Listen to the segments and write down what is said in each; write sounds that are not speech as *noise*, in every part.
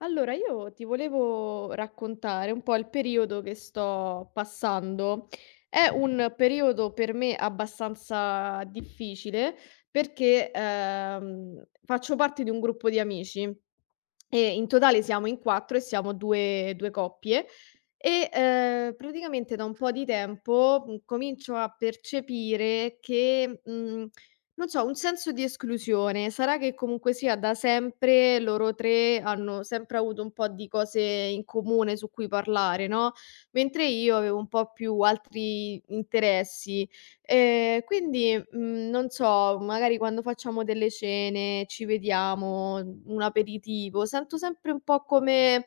Allora, io ti volevo raccontare un po' il periodo che sto passando. È un periodo per me abbastanza difficile perché faccio parte di un gruppo di amici e in totale siamo in 4 e siamo 2 coppie praticamente da un po' di tempo, comincio a percepire che, non so, un senso di esclusione. Sarà che comunque sia da sempre loro 3 hanno sempre avuto un po' di cose in comune su cui parlare, no, mentre io avevo un po' più altri interessi. Quindi, non so, magari quando facciamo delle cene, ci vediamo, un aperitivo, sento sempre un po' come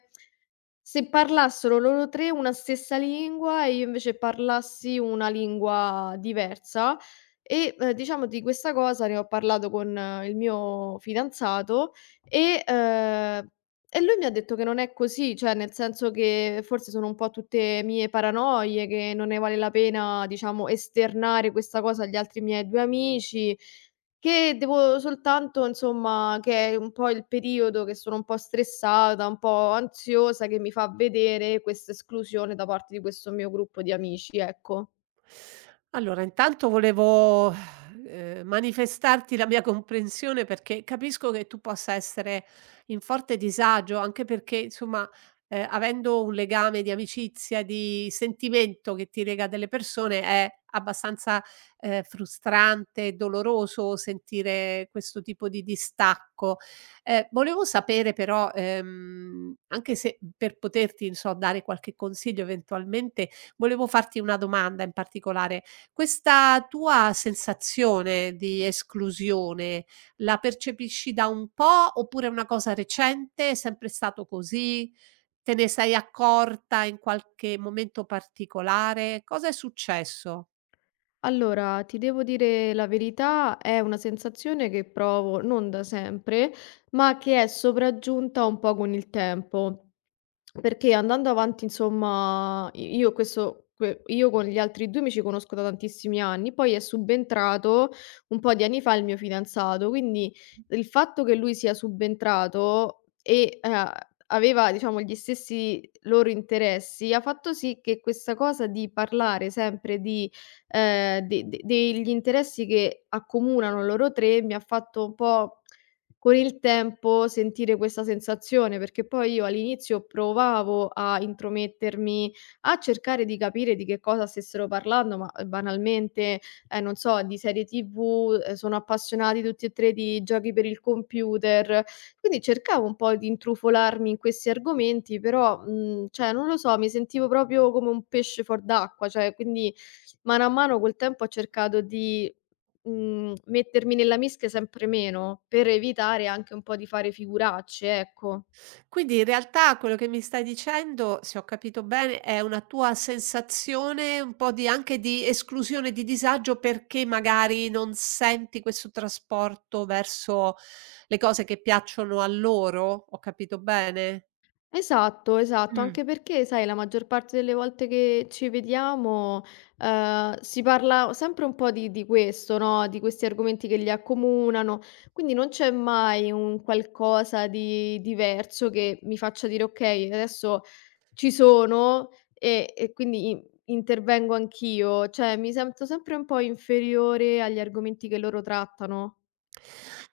se parlassero loro 3 una stessa lingua e io invece parlassi una lingua diversa e, diciamo di questa cosa ne ho parlato con il mio fidanzato e, e lui mi ha detto che non è così, cioè nel senso che forse sono un po' tutte mie paranoie, che non ne vale la pena, diciamo, esternare questa cosa agli altri miei 2 amici, che devo soltanto, insomma, che è un po' il periodo che sono un po' stressata, un po' ansiosa, che mi fa vedere questa esclusione da parte di questo mio gruppo di amici, ecco. Allora, intanto volevo, manifestarti la mia comprensione perché capisco che tu possa essere in forte disagio, anche perché insomma, avendo un legame di amicizia, di sentimento che ti lega a delle persone è abbastanza, frustrante e doloroso sentire questo tipo di distacco. Volevo sapere però, anche se per poterti, non so, dare qualche consiglio eventualmente, volevo farti una domanda in particolare: questa tua sensazione di esclusione la percepisci da un po', oppure è una cosa recente? È sempre stato così? Te ne sei accorta in qualche momento particolare? Cosa è successo? Allora, ti devo dire la verità, è una sensazione che provo non da sempre, ma che è sopraggiunta un po' con il tempo. Perché andando avanti, insomma, Io con gli altri due mi ci conosco da tantissimi anni, poi è subentrato un po' di anni fa il mio fidanzato, quindi il fatto che lui sia subentrato e aveva, diciamo, gli stessi loro interessi ha fatto sì che questa cosa di parlare sempre di de de degli interessi che accomunano loro 3, mi ha fatto un po' con il tempo sentire questa sensazione, perché poi io all'inizio provavo a intromettermi, a cercare di capire di che cosa stessero parlando, ma, banalmente, non so, di serie TV, sono appassionati tutti e 3 di giochi per il computer, quindi cercavo un po' di intrufolarmi in questi argomenti, però, cioè non lo so, mi sentivo proprio come un pesce fuor d'acqua, cioè quindi mano a mano col tempo ho cercato di, mettermi nella mischia sempre meno, per evitare anche un po' di fare figuracce, ecco. Quindi in realtà quello che mi stai dicendo, se ho capito bene, è una tua sensazione un po' di anche di esclusione, di disagio perché magari non senti questo trasporto verso le cose che piacciono a loro? Ho capito bene? Esatto, esatto, Mh. anche perché sai la maggior parte delle volte che ci vediamo, si parla sempre un po' di questo, no, di questi argomenti che li accomunano, quindi non c'è mai un qualcosa di diverso che mi faccia dire: "Okay, adesso ci sono e quindi i intervengo anch'io." Cioè mi sento sempre un po' inferiore agli argomenti che loro trattano.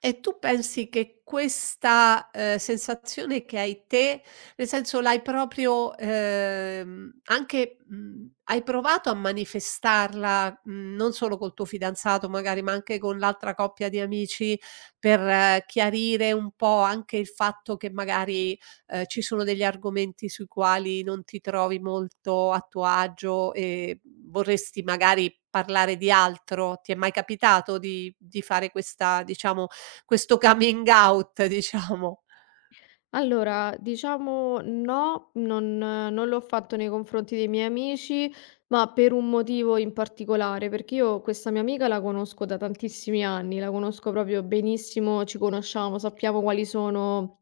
E tu pensi che questa, sensazione che hai te, nel senso l'hai proprio, anche hai provato a manifestarla, non solo col tuo fidanzato magari, ma anche con l'altra coppia di amici, per chiarire un po' anche il fatto che magari ci sono degli argomenti sui quali non ti trovi molto a tuo agio e vorresti magari parlare di altro? Ti è mai capitato di fare questa diciamo, questo coming out *laughs* diciamo? Allora, diciamo no, non l'ho fatto nei confronti dei miei amici, ma per un motivo in particolare, perché io questa mia amica la conosco da tantissimi anni, la conosco proprio benissimo, ci conosciamo, sappiamo quali sono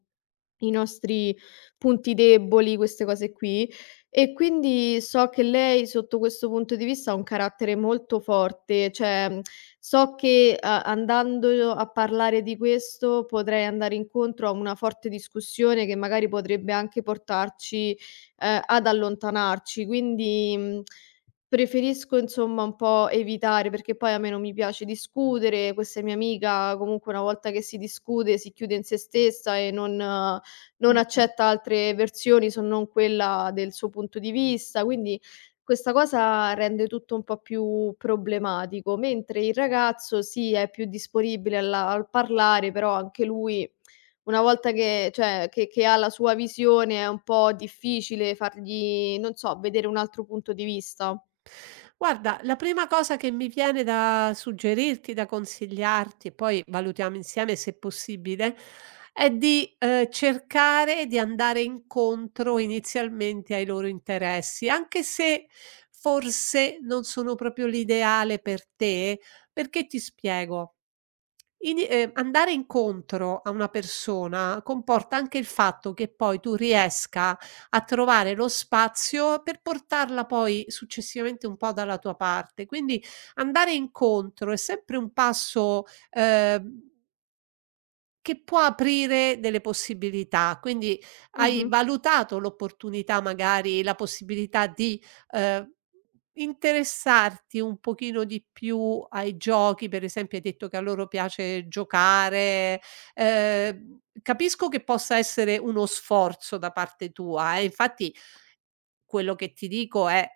i nostri punti deboli, queste cose qui. E quindi so che lei sotto questo punto di vista ha un carattere molto forte, cioè, so che a andando io a parlare di questo potrei andare incontro a una forte discussione che magari potrebbe anche portarci, ad allontanarci. Quindi, preferisco, insomma, un po' evitare, perché poi a me non mi piace discutere, questa è mia amica, comunque una volta che si discute si chiude in sé stessa e non Mh-mh. accetta altre versioni se non quella del suo punto di vista, quindi questa cosa rende tutto un po' più problematico, mentre il ragazzo sì, è più disponibile alla, al parlare, però anche lui una volta che ha la sua visione è un po' difficile fargli, non so, vedere un altro punto di vista. Guarda, la prima cosa che mi viene da suggerirti, da consigliarti, e poi valutiamo insieme se possibile, è di cercare di andare incontro inizialmente ai loro interessi, anche se forse non sono proprio l'ideale per te, perché ti spiego. Ini Andare incontro a una persona comporta anche il fatto che poi tu riesca a trovare lo spazio per portarla poi successivamente un po' dalla tua parte. Quindi andare incontro è sempre un passo, ehm che può aprire delle possibilità. Quindi hai Mh-mh. valutato l'opportunità, magari la possibilità di, ehm, interessarti un pochino di più ai giochi, per esempio hai detto che a loro piace giocare. Capisco che possa essere uno sforzo da parte tua, infatti quello che ti dico è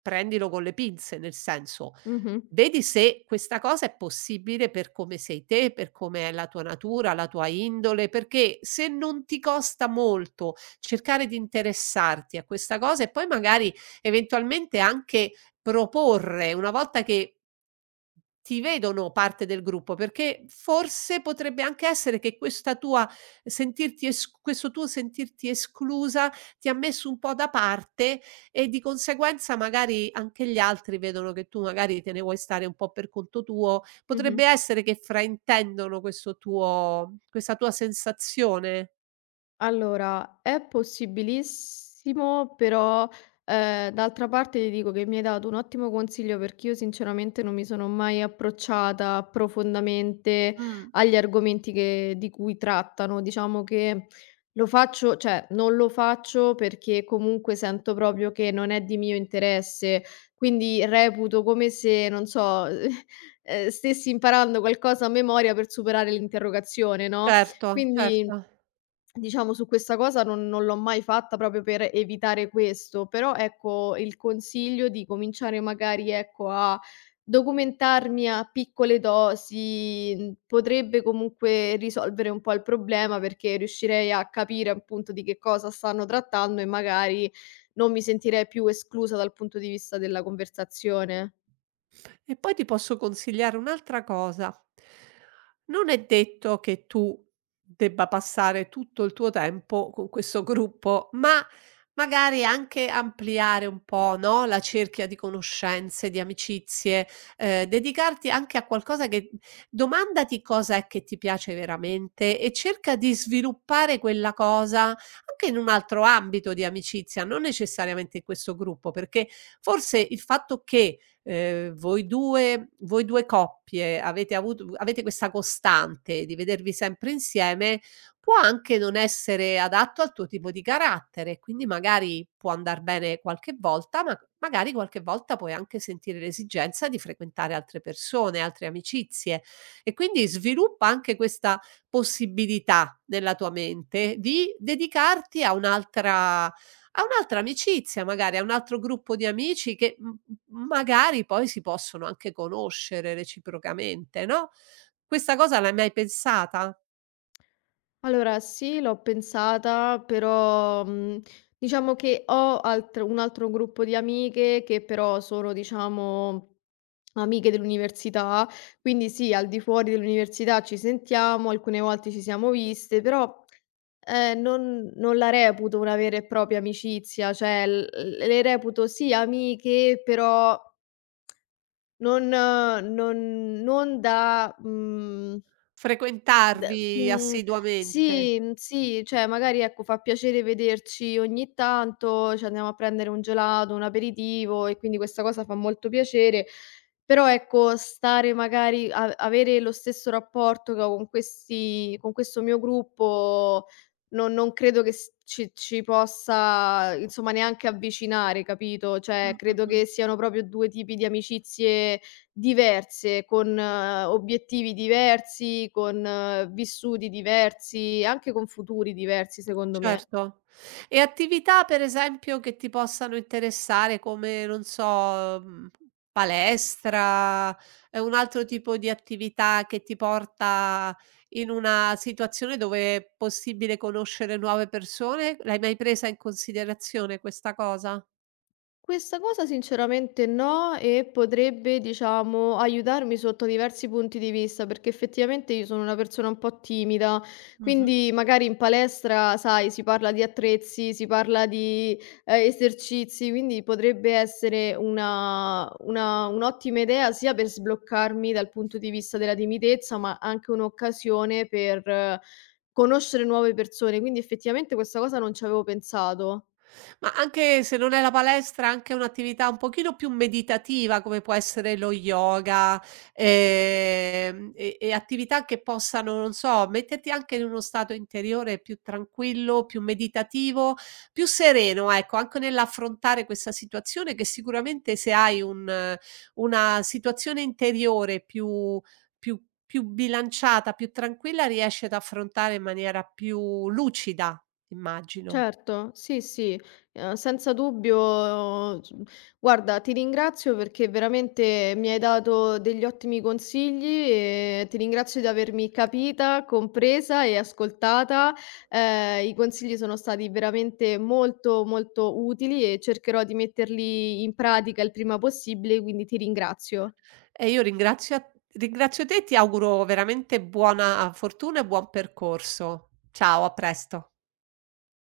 prendilo con le pinze, nel senso, Mh-mh. vedi se questa cosa è possibile per come sei te, per come è la tua natura, la tua indole, perché se non ti costa molto cercare di interessarti a questa cosa e poi magari eventualmente anche proporre, una volta che ti vedono parte del gruppo, perché forse potrebbe anche essere che questa tua sentirti es questo tuo sentirti esclusa ti ha messo un po' da parte e di conseguenza magari anche gli altri vedono che tu magari te ne vuoi stare un po' per conto tuo. Mh-mh. Potrebbe essere che fraintendono questo tuo questa tua sensazione. Allora, è possibilissimo, però, d'altra parte ti dico che mi hai dato un ottimo consiglio, perché io sinceramente non mi sono mai approcciata profondamente Mh. agli argomenti che di cui trattano. Diciamo che lo faccio, cioè, non lo faccio perché comunque sento proprio che non è di mio interesse, quindi reputo come se, non so, *laughs* stessi imparando qualcosa a memoria per superare l'interrogazione, no, Certo, quindi certo. diciamo su questa cosa non l'ho mai fatta proprio per evitare questo, però ecco il consiglio di cominciare magari, ecco, a documentarmi a piccole dosi, potrebbe comunque risolvere un po' il problema perché riuscirei a capire appunto di che cosa stanno trattando e magari non mi sentirei più esclusa dal punto di vista della conversazione. E poi ti posso consigliare un'altra cosa. Non è detto che tu debba passare tutto il tuo tempo con questo gruppo, ma magari anche ampliare un po', no, la cerchia di conoscenze, di amicizie, dedicarti anche a qualcosa che domandati cosa è che ti piace veramente e cerca di sviluppare quella cosa anche in un altro ambito di amicizia, non necessariamente in questo gruppo, perché forse il fatto che voi 2 coppie avete questa costante di vedervi sempre insieme, può anche non essere adatto al tuo tipo di carattere, quindi magari può andar bene qualche volta, ma magari qualche volta puoi anche sentire l'esigenza di frequentare altre persone, altre amicizie e quindi sviluppa anche questa possibilità nella tua mente di dedicarti a un'altra amicizia magari, a un altro gruppo di amici che m m magari poi si possono anche conoscere reciprocamente, no, questa cosa l'hai mai pensata? Allora sì, l'ho pensata, però, diciamo che ho altr un altro gruppo di amiche che però sono, diciamo, amiche dell'università, quindi sì, al di fuori dell'università ci sentiamo, alcune volte ci siamo viste, però, non la reputo una vera e propria amicizia, cioè l le reputo sì amiche, però non da, D Frequentarvi mhmm, assiduamente? sì, sì, cioè magari ecco, fa piacere vederci ogni tanto, ci andiamo a prendere un gelato, un aperitivo e quindi questa cosa fa molto piacere, però ecco, stare magari a avere lo stesso rapporto che ho con questi con questo mio gruppo non credo che s ci possa, insomma, neanche avvicinare, capito? Mh, Cioè mh, credo mh. che siano proprio 2 tipi di amicizie diverse, con obiettivi diversi, con vissuti diversi, anche con futuri diversi secondo me. Certo. E attività per esempio che ti possano interessare come, non so, mhmm, palestra, è un altro tipo di attività che ti porta in una situazione dove è possibile conoscere nuove persone? L'hai mai presa in considerazione questa cosa? Questa cosa sinceramente no, e potrebbe, diciamo, aiutarmi sotto diversi punti di vista, perché effettivamente io sono una persona un po' timida, Mh-mh. quindi magari in palestra, sai, si parla di attrezzi, si parla di esercizi, quindi potrebbe essere un'ottima idea sia per sbloccarmi dal punto di vista della timidezza, ma anche un'occasione per conoscere nuove persone. Quindi effettivamente questa cosa non ci avevo pensato. Ma anche se non è la palestra, anche un'attività un pochino più meditativa come può essere lo yoga, attività che possano, non so, metterti anche in uno stato interiore più tranquillo, più meditativo, più sereno, ecco, anche nell'affrontare questa situazione che sicuramente se hai un una situazione interiore più più bilanciata, più tranquilla, riesci ad affrontare in maniera più lucida, immagino. Certo, sì, sì, senza dubbio, s guarda, ti ringrazio perché veramente mi hai dato degli ottimi consigli e ti ringrazio di avermi capita, compresa e ascoltata. I consigli sono stati veramente molto, molto utili e cercherò di metterli in pratica il prima possibile, quindi ti ringrazio. E io ringrazio te e ti auguro veramente buona fortuna e buon percorso. Ciao, a presto.